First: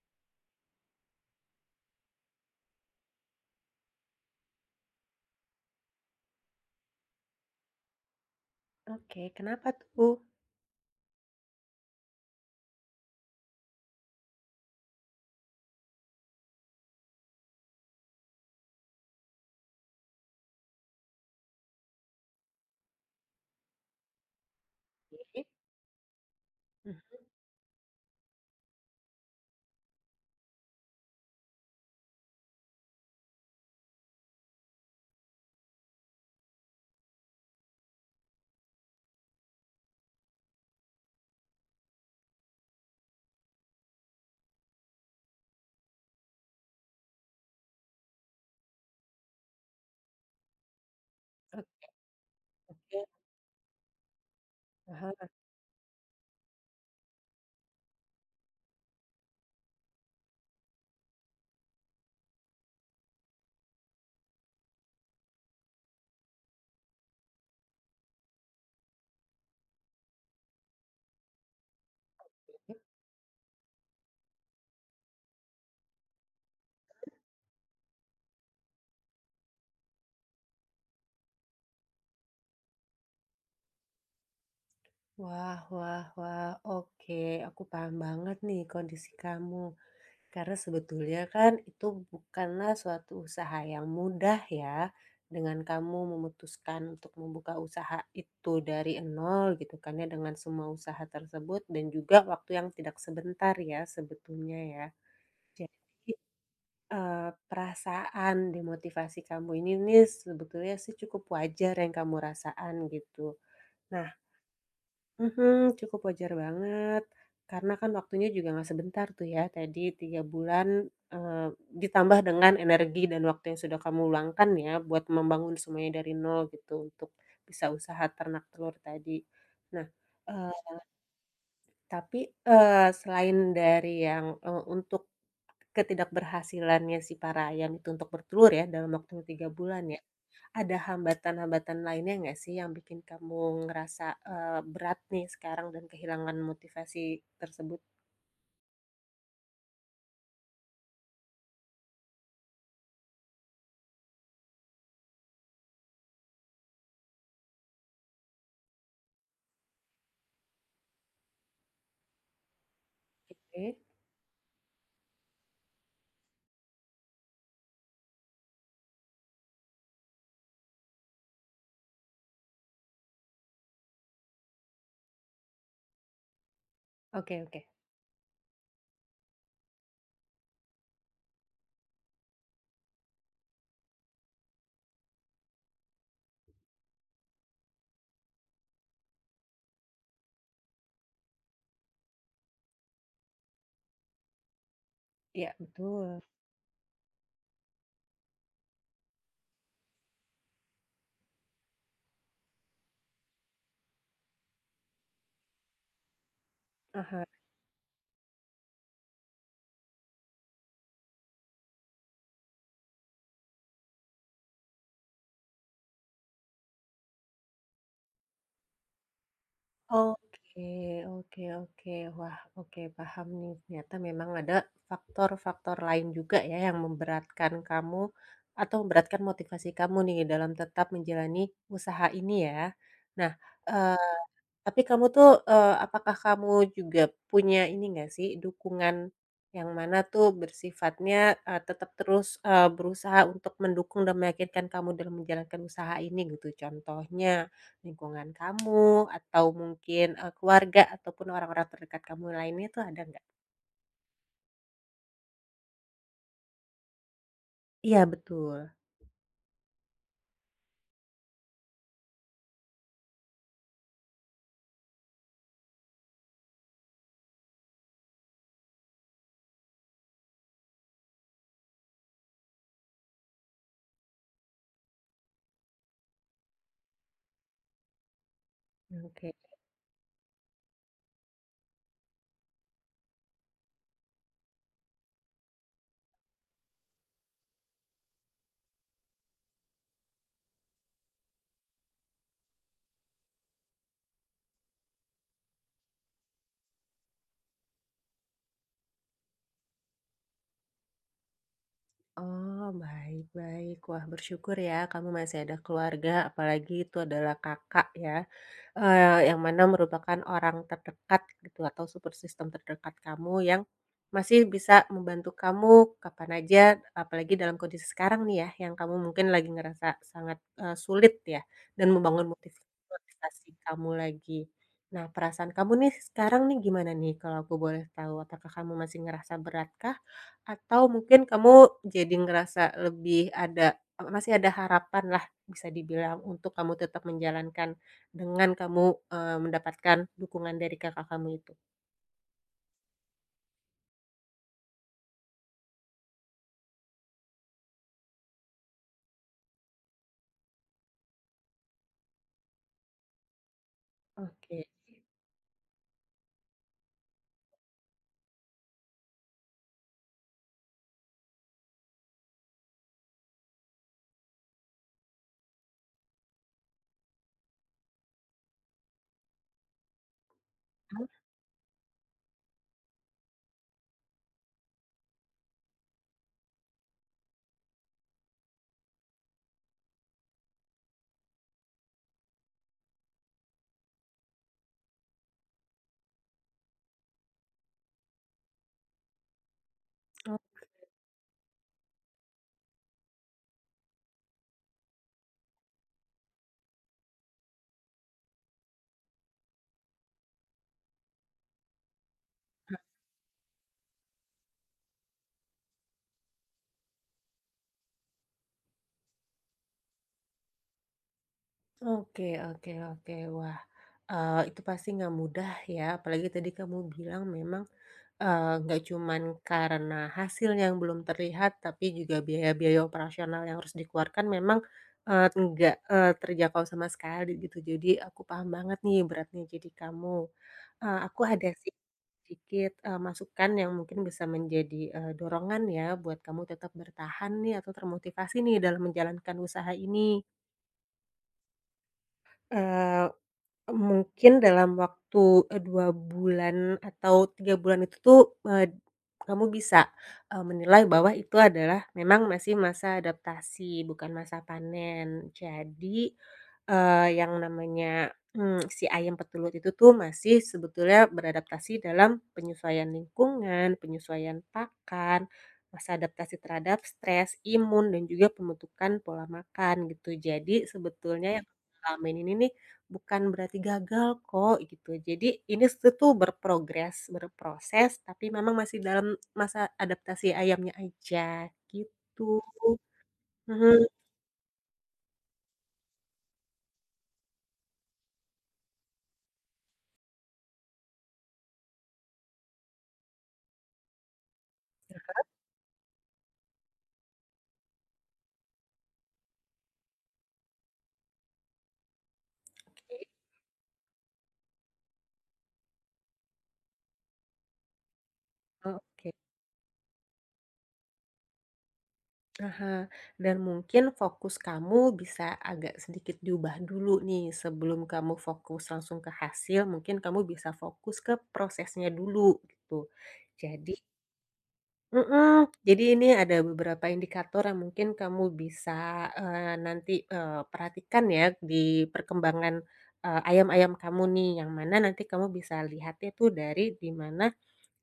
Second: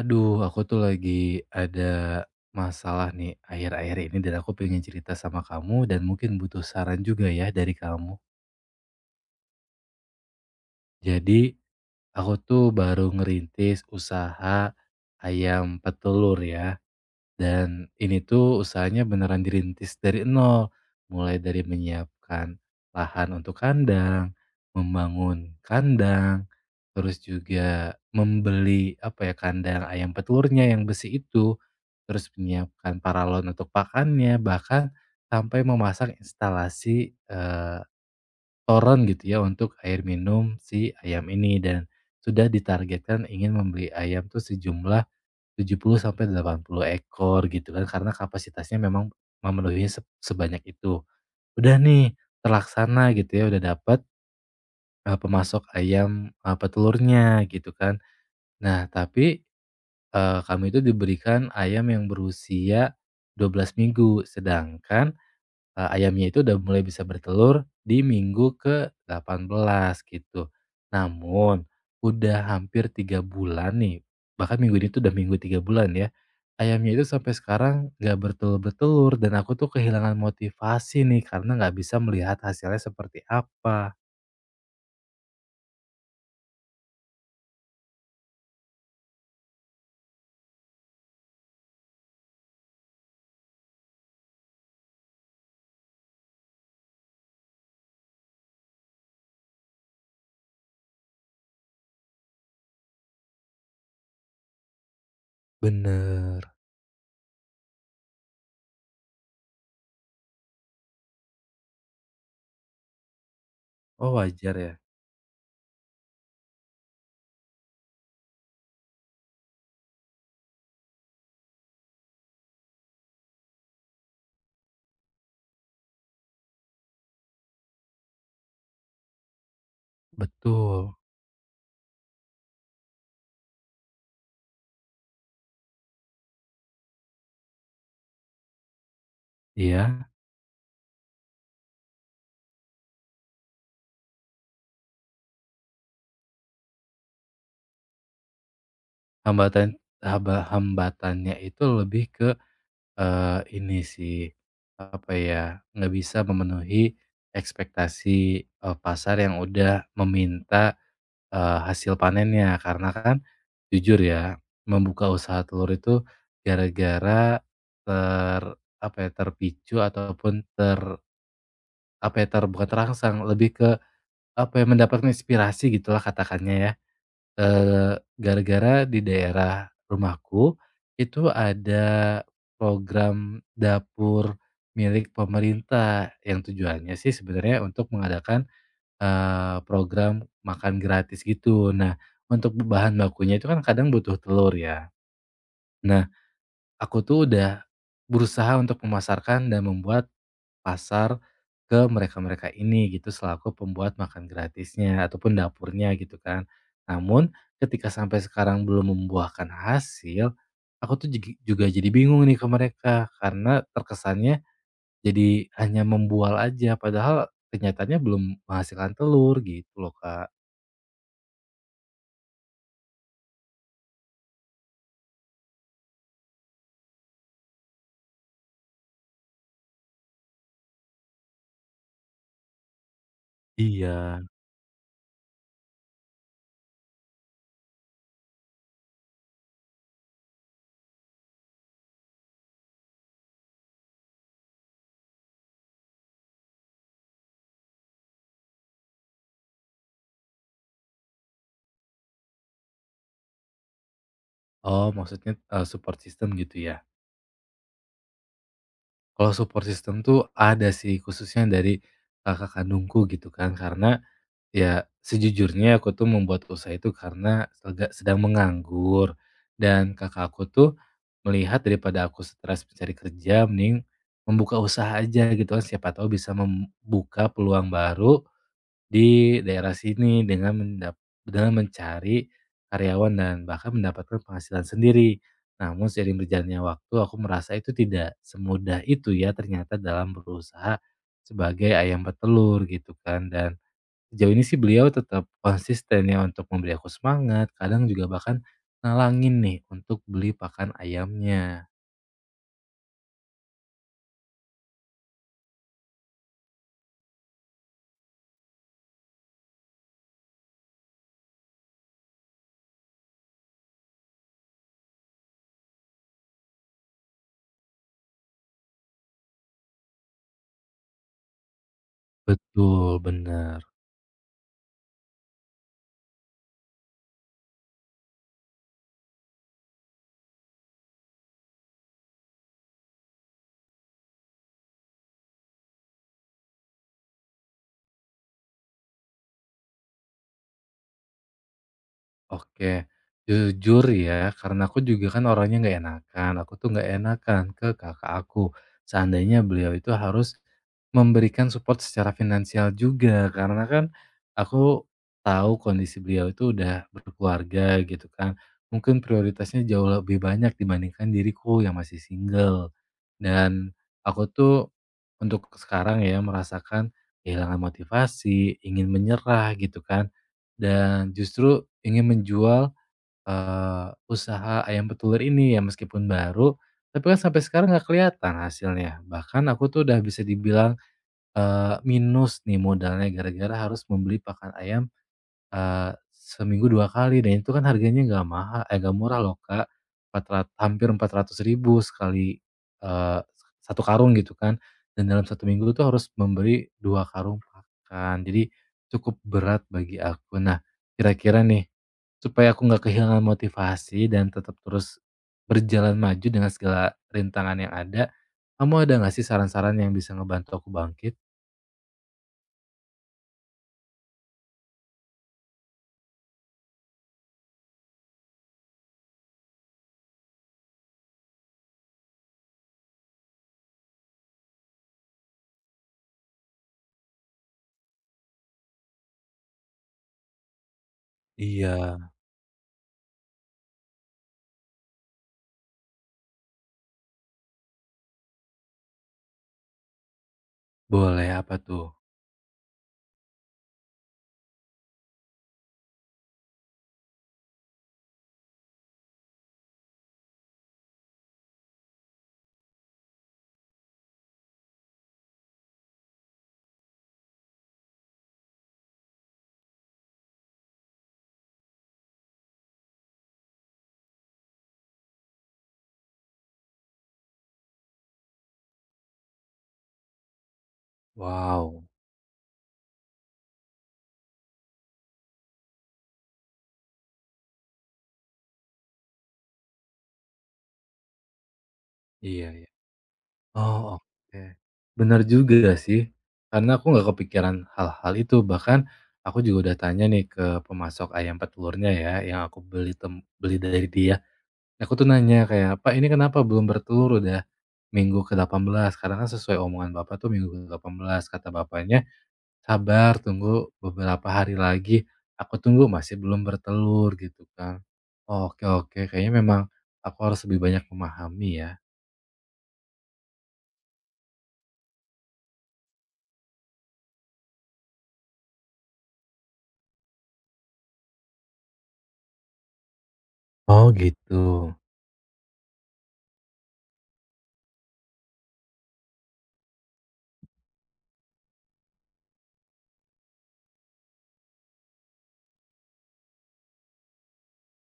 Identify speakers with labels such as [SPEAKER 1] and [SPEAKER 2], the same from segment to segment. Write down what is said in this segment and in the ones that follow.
[SPEAKER 1] Aduh, aku tuh lagi ada masalah nih akhir-akhir ini dan aku pengen cerita sama kamu dan mungkin butuh saran juga ya dari kamu.
[SPEAKER 2] Oke, kenapa tuh?
[SPEAKER 1] Jadi, aku tuh baru ngerintis usaha ayam petelur ya. Dan ini tuh usahanya beneran dirintis dari nol, mulai dari menyiapkan lahan untuk kandang,
[SPEAKER 2] Mhm.
[SPEAKER 1] membangun kandang,
[SPEAKER 2] Mhm.
[SPEAKER 1] terus juga membeli apa ya kandang ayam petelurnya yang besi itu, terus menyiapkan paralon untuk pakannya, bahkan sampai memasang instalasi, toren gitu ya untuk air minum si ayam ini dan sudah ditargetkan ingin membeli ayam tuh sejumlah 70 sampai 80 ekor gitu kan, karena kapasitasnya memang memenuhi sebanyak itu. Udah
[SPEAKER 2] Oke.
[SPEAKER 1] nih, terlaksana gitu ya, udah dapat
[SPEAKER 2] ah
[SPEAKER 1] pemasok ayam, petelurnya gitu kan. Nah tapi, kami itu diberikan ayam yang berusia 12 minggu, sedangkan ayamnya itu udah mulai bisa bertelur di minggu ke-18 gitu. Namun udah hampir 3 bulan nih, bahkan minggu ini tuh udah minggu 3 bulan ya, ayamnya itu sampai sekarang nggak bertelur-bertelur dan aku tuh kehilangan motivasi nih karena nggak bisa melihat hasilnya seperti apa.
[SPEAKER 2] Wah wah wah, oke, aku paham banget nih kondisi kamu. Karena sebetulnya kan itu bukanlah suatu usaha yang mudah ya, dengan kamu memutuskan untuk membuka usaha itu dari nol gitu kan ya, dengan semua usaha tersebut dan juga waktu yang tidak sebentar ya sebetulnya ya. Jadi
[SPEAKER 1] Bener.
[SPEAKER 2] Eee, perasaan demotivasi kamu ini nih sebetulnya sih cukup wajar yang kamu rasakan gitu. Nah,
[SPEAKER 1] Oh, wajar ya?
[SPEAKER 2] mhm, cukup wajar banget, karena kan waktunya juga nggak sebentar tuh ya tadi 3 bulan, eee, ditambah dengan energi dan waktu yang sudah kamu luangkan ya buat membangun semuanya dari nol gitu untuk bisa usaha ternak telur tadi. Nah,
[SPEAKER 1] Betul.
[SPEAKER 2] tapi, selain dari yang, untuk ketidakberhasilannya si para ayam itu untuk bertelur ya dalam waktu 3 bulan ya,
[SPEAKER 1] Iya,
[SPEAKER 2] ada hambatan-hambatan lainnya nggak sih yang bikin kamu ngerasa, berat nih sekarang dan kehilangan motivasi tersebut?
[SPEAKER 1] hambatan hambatannya itu lebih ke ini sih, apa ya, nggak bisa memenuhi ekspektasi, pasar yang udah meminta, hasil panennya. Karena kan
[SPEAKER 2] Oke.
[SPEAKER 1] jujur ya, membuka usaha telur itu gara-gara ter apa ya, terpicu ataupun apa ya, bukan terangsang, lebih ke apa ya, mendapatkan inspirasi gitulah katakannya ya.
[SPEAKER 2] Oke oke.
[SPEAKER 1] Gara-gara di daerah rumahku, itu ada program dapur milik pemerintah, yang tujuannya sih sebenarnya untuk mengadakan, program makan gratis gitu. Nah, untuk bahan bakunya itu kan kadang butuh telur ya.
[SPEAKER 2] Iya
[SPEAKER 1] Nah,
[SPEAKER 2] betul.
[SPEAKER 1] aku tuh udah berusaha untuk memasarkan dan membuat pasar ke mereka-mereka ini gitu selaku pembuat makan gratisnya ataupun dapurnya gitu kan.
[SPEAKER 2] Aha.
[SPEAKER 1] Namun ketika sampai sekarang belum membuahkan hasil, aku tuh juga jadi bingung nih ke mereka karena terkesannya jadi hanya membual aja padahal kenyataannya belum menghasilkan telur gitu loh, Kak.
[SPEAKER 2] Oke oke oke. Wah, oke paham nih. Ternyata memang ada faktor-faktor lain juga ya yang memberatkan kamu atau memberatkan motivasi kamu nih dalam tetap menjalani usaha ini ya. Nah,
[SPEAKER 1] Iya.
[SPEAKER 2] eh, tapi kamu tuh, apakah kamu juga punya ini nggak sih, dukungan yang mana tuh bersifatnya, tetap terus, berusaha untuk mendukung dan meyakinkan kamu dalam menjalankan usaha ini gitu? Contohnya lingkungan kamu atau mungkin, keluarga ataupun orang-orang terdekat kamu lainnya tuh ada nggak?
[SPEAKER 1] Oh, maksudnya support system gitu ya.
[SPEAKER 2] Iya betul.
[SPEAKER 1] Kalau support system tuh ada sih khususnya dari kakak kandungku gitu kan karena ya, sejujurnya aku tuh membuat usaha itu karena sedang menganggur dan kakak aku tuh melihat daripada aku stres mencari kerja mending membuka usaha aja gitu kan, siapa tahu bisa membuka peluang baru
[SPEAKER 2] Oke.
[SPEAKER 1] di daerah sini dengan mendap dengan mencari karyawan dan bahkan mendapatkan penghasilan sendiri. Namun seiring berjalannya waktu aku merasa itu tidak semudah itu ya ternyata dalam berusaha sebagai ayam petelur gitu kan, dan sejauh ini sih beliau tetap konsisten ya untuk memberi aku semangat, kadang juga bahkan nalangin nih untuk beli pakan ayamnya.
[SPEAKER 2] Oh, baik baik. Wah, bersyukur ya kamu masih ada keluarga, apalagi itu adalah kakak ya, yang mana merupakan orang terdekat gitu atau support system terdekat kamu yang masih bisa membantu kamu kapan aja, apalagi dalam kondisi sekarang nih ya, yang kamu mungkin lagi ngerasa sangat, sulit ya dan membangun
[SPEAKER 1] Betul,
[SPEAKER 2] motivasi
[SPEAKER 1] bener.
[SPEAKER 2] kamu lagi. Nah, perasaan kamu nih sekarang nih gimana nih kalau aku boleh tahu? Apakah kamu masih ngerasa beratkah? Atau mungkin kamu jadi ngerasa lebih ada masih ada harapan lah bisa dibilang untuk kamu tetap menjalankan dengan kamu, mendapatkan dukungan dari kakak kamu itu?
[SPEAKER 1] Oke, jujur ya, karena aku juga kan orangnya nggak enakan, aku tuh nggak enakan ke kakak aku. Seandainya beliau itu harus memberikan support secara finansial juga, karena kan
[SPEAKER 2] Oke.
[SPEAKER 1] aku tahu kondisi beliau itu udah berkeluarga gitu kan. Mungkin prioritasnya jauh lebih banyak dibandingkan diriku yang masih single. Dan aku tuh untuk sekarang ya merasakan kehilangan motivasi, ingin menyerah gitu kan dan justru ingin menjual, usaha ayam petelur ini ya meskipun baru, tapi kan sampai sekarang nggak kelihatan hasilnya. Bahkan aku tuh udah bisa dibilang, minus nih modalnya gara-gara harus membeli pakan ayam seminggu 2 kali dan itu kan harganya nggak mahal, eh, nggak murah loh, Kak. Empat ratus hampir 400 ribu sekali, eee, 1 karung gitu kan. Dan dalam satu minggu tuh harus memberi 2 karung pakan. Jadi cukup berat bagi aku. Nah, kira-kira nih, supaya aku nggak kehilangan motivasi dan tetap terus berjalan maju dengan segala rintangan yang ada, kamu ada nggak sih saran-saran yang bisa ngebantu aku bangkit?
[SPEAKER 2] Oke oke oke. Wah, itu pasti nggak mudah ya, apalagi tadi kamu bilang memang, nggak cuman karena hasil yang belum terlihat, tapi juga biaya-biaya operasional yang harus dikeluarkan memang, nggak, terjangkau sama sekali gitu. Jadi aku paham banget nih beratnya jadi kamu. Aku ada sih
[SPEAKER 1] Iya.
[SPEAKER 2] sedikit, masukan yang mungkin bisa menjadi, dorongan ya buat kamu tetap bertahan nih atau termotivasi nih dalam menjalankan usaha ini.
[SPEAKER 1] Boleh, apa tuh?
[SPEAKER 2] Eh, Mungkin dalam waktu, 2 bulan atau 3 bulan itu tuh, eee, kamu bisa, menilai bahwa itu adalah memang masih masa adaptasi, bukan masa panen. Jadi, yang namanya, si ayam petelur itu tuh masih sebetulnya beradaptasi dalam penyesuaian lingkungan, penyesuaian pakan, masa adaptasi terhadap stres, imun, dan juga pembentukan pola makan gitu. Jadi sebetulnya yang kamu
[SPEAKER 1] Wow,
[SPEAKER 2] alamin ini nih bukan berarti gagal kok gitu. Jadi ini tuh tuh berprogres, berproses, tapi memang masih dalam masa adaptasi ayamnya aja gitu.
[SPEAKER 1] iya, iya.
[SPEAKER 2] Mhm,
[SPEAKER 1] Oh, oke. Bener juga sih, karena aku nggak kepikiran hal-hal itu. Bahkan aku juga udah tanya nih ke pemasok ayam petelurnya ya, yang aku beli dari dia. Aku tuh nanya kayak, "Pak, ini kenapa belum bertelur udah minggu ke-18. Karena kan sesuai omongan Bapak tuh minggu ke-18," kata bapaknya,
[SPEAKER 2] oke.
[SPEAKER 1] "Sabar, tunggu beberapa hari lagi." Aku tunggu masih belum bertelur gitu kan. Oke, oke,
[SPEAKER 2] Oke.
[SPEAKER 1] kayaknya memang aku harus lebih banyak memahami ya.
[SPEAKER 2] Ah dan mungkin fokus kamu bisa agak sedikit diubah dulu nih sebelum kamu fokus langsung ke hasil, mungkin kamu bisa fokus ke prosesnya dulu gitu. Jadi,
[SPEAKER 1] Oh gitu,
[SPEAKER 2] mhm, jadi ini ada beberapa indikator yang mungkin kamu bisa, nanti, perhatikan ya di perkembangan, ayam-ayam kamu nih, yang mana nanti kamu bisa lihatnya tuh dari di mana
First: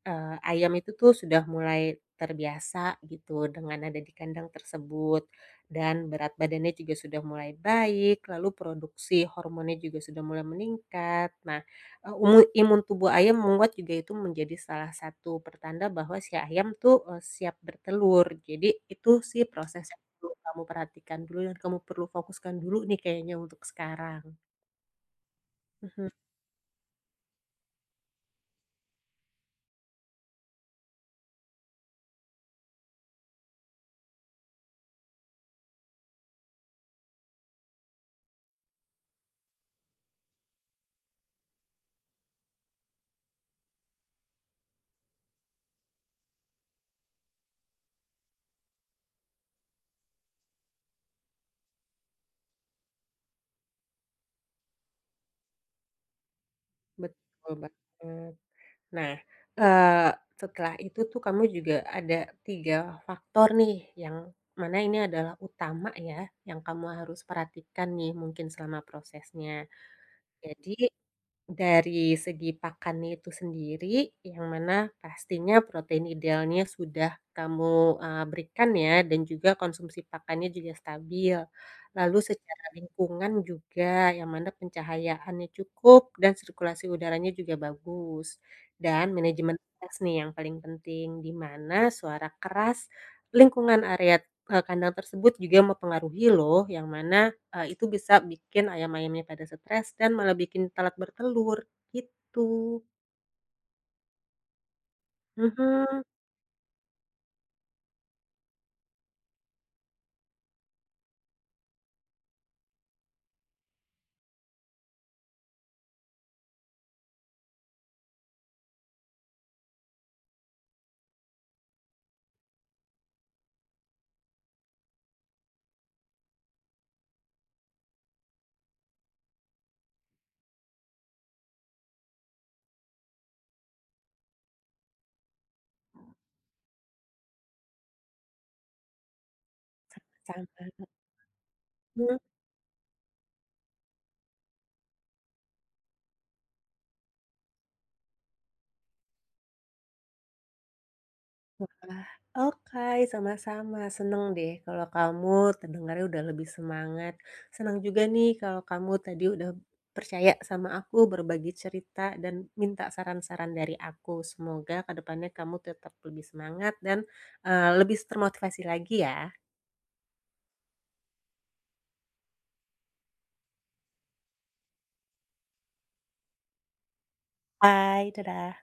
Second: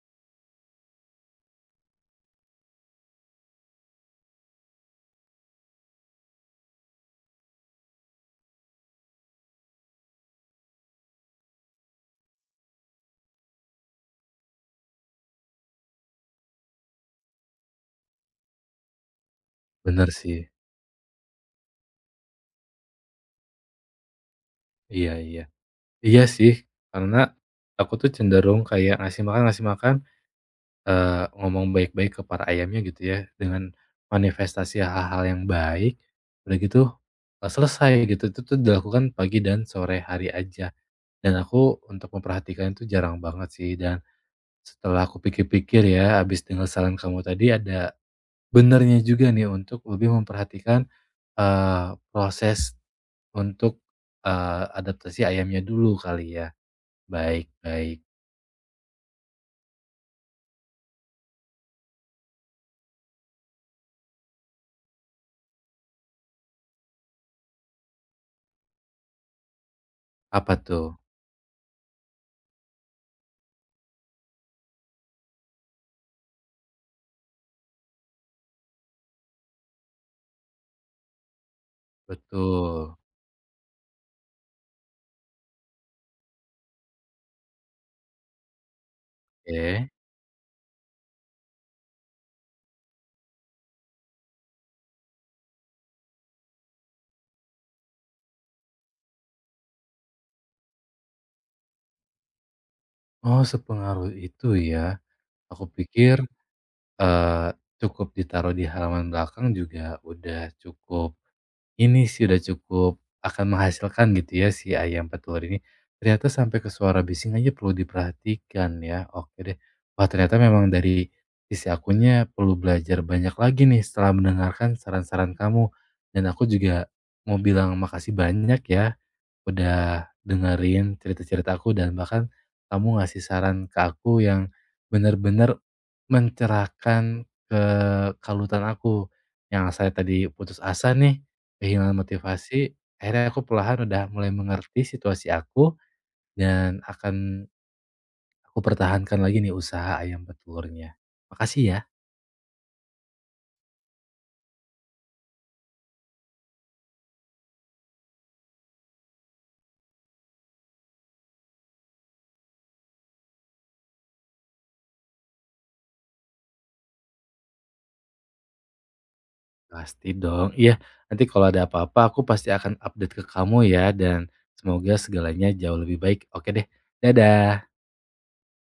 [SPEAKER 2] Ayam itu tuh sudah mulai terbiasa gitu dengan ada di kandang tersebut dan berat badannya juga sudah mulai baik, lalu produksi hormonnya juga sudah mulai meningkat. Nah, eee, umu imun tubuh ayam menguat juga itu menjadi salah satu pertanda bahwa si ayam tuh, siap bertelur. Jadi itu sih proses yang
[SPEAKER 1] bener
[SPEAKER 2] perlu
[SPEAKER 1] sih.
[SPEAKER 2] kamu perhatikan dulu dan kamu perlu fokuskan dulu nih kayaknya untuk sekarang.
[SPEAKER 1] Iya, iya.
[SPEAKER 2] Mhm,
[SPEAKER 1] Iya sih, karena aku tuh cenderung kayak ngasih makan, ngomong baik-baik ke para ayamnya gitu ya, dengan manifestasi hal-hal yang baik, udah gitu, selesai gitu. Itu tuh dilakukan pagi dan sore hari aja. Dan aku untuk memperhatikan itu jarang banget sih, dan setelah aku pikir-pikir ya, habis dengar saran kamu tadi ada benernya juga nih untuk lebih memperhatikan, eee, proses untuk, adaptasi ayamnya dulu kali ya. Baik,
[SPEAKER 2] betul banget.
[SPEAKER 1] baik.
[SPEAKER 2] Nah, eee, setelah itu tuh kamu juga ada 3 faktor nih yang mana ini adalah utama ya, yang kamu harus perhatikan nih mungkin selama prosesnya.
[SPEAKER 1] Apa
[SPEAKER 2] Jadi
[SPEAKER 1] tuh?
[SPEAKER 2] dari segi pakannya itu sendiri, yang mana pastinya protein idealnya sudah kamu, berikan ya dan juga konsumsi pakannya juga stabil. Lalu secara
[SPEAKER 1] Betul.
[SPEAKER 2] lingkungan juga, yang mana pencahayaannya cukup dan sirkulasi udaranya juga bagus. Dan manajemen
[SPEAKER 1] Oke.
[SPEAKER 2] stres nih yang paling penting, di mana suara keras lingkungan area, kandang tersebut juga mempengaruhi loh, yang mana itu bisa bikin ayam-ayamnya pada stres dan malah bikin telat bertelur, gitu.
[SPEAKER 1] Oh, sepengaruh itu ya. Aku
[SPEAKER 2] Mhm.
[SPEAKER 1] pikir, eee, cukup ditaruh di halaman belakang juga udah cukup ini sih, udah cukup akan menghasilkan gitu ya si ayam petelur ini. Ternyata sampai ke suara bising aja perlu diperhatikan ya. Oke deh. Wah, ternyata memang dari sisi akunya perlu belajar banyak lagi nih setelah mendengarkan saran-saran kamu. Dan aku juga mau bilang makasih banyak ya udah dengerin cerita-cerita aku dan bahkan kamu ngasih saran ke aku yang benar-benar mencerahkan kekalutan aku. Yang saya tadi putus
[SPEAKER 2] Sama.
[SPEAKER 1] asa nih, kehilangan
[SPEAKER 2] Mhm.
[SPEAKER 1] motivasi, akhirnya aku perlahan udah mulai mengerti situasi aku dan akan aku pertahankan lagi nih usaha ayam petelurnya. Makasih ya.
[SPEAKER 2] Wah. Oke, sama-sama. Seneng deh kalau kamu terdengarnya udah lebih semangat. Senang juga nih kalau kamu tadi udah percaya sama aku, berbagi cerita dan minta saran-saran dari aku. Semoga ke depannya kamu tetap lebih semangat dan, lebih termotivasi lagi ya.
[SPEAKER 1] Pasti dong. Iya, nanti kalau ada apa-apa aku pasti akan update ke kamu ya dan semoga segalanya jauh lebih baik. Oke deh. Dadah.
[SPEAKER 2] Bye, dadah.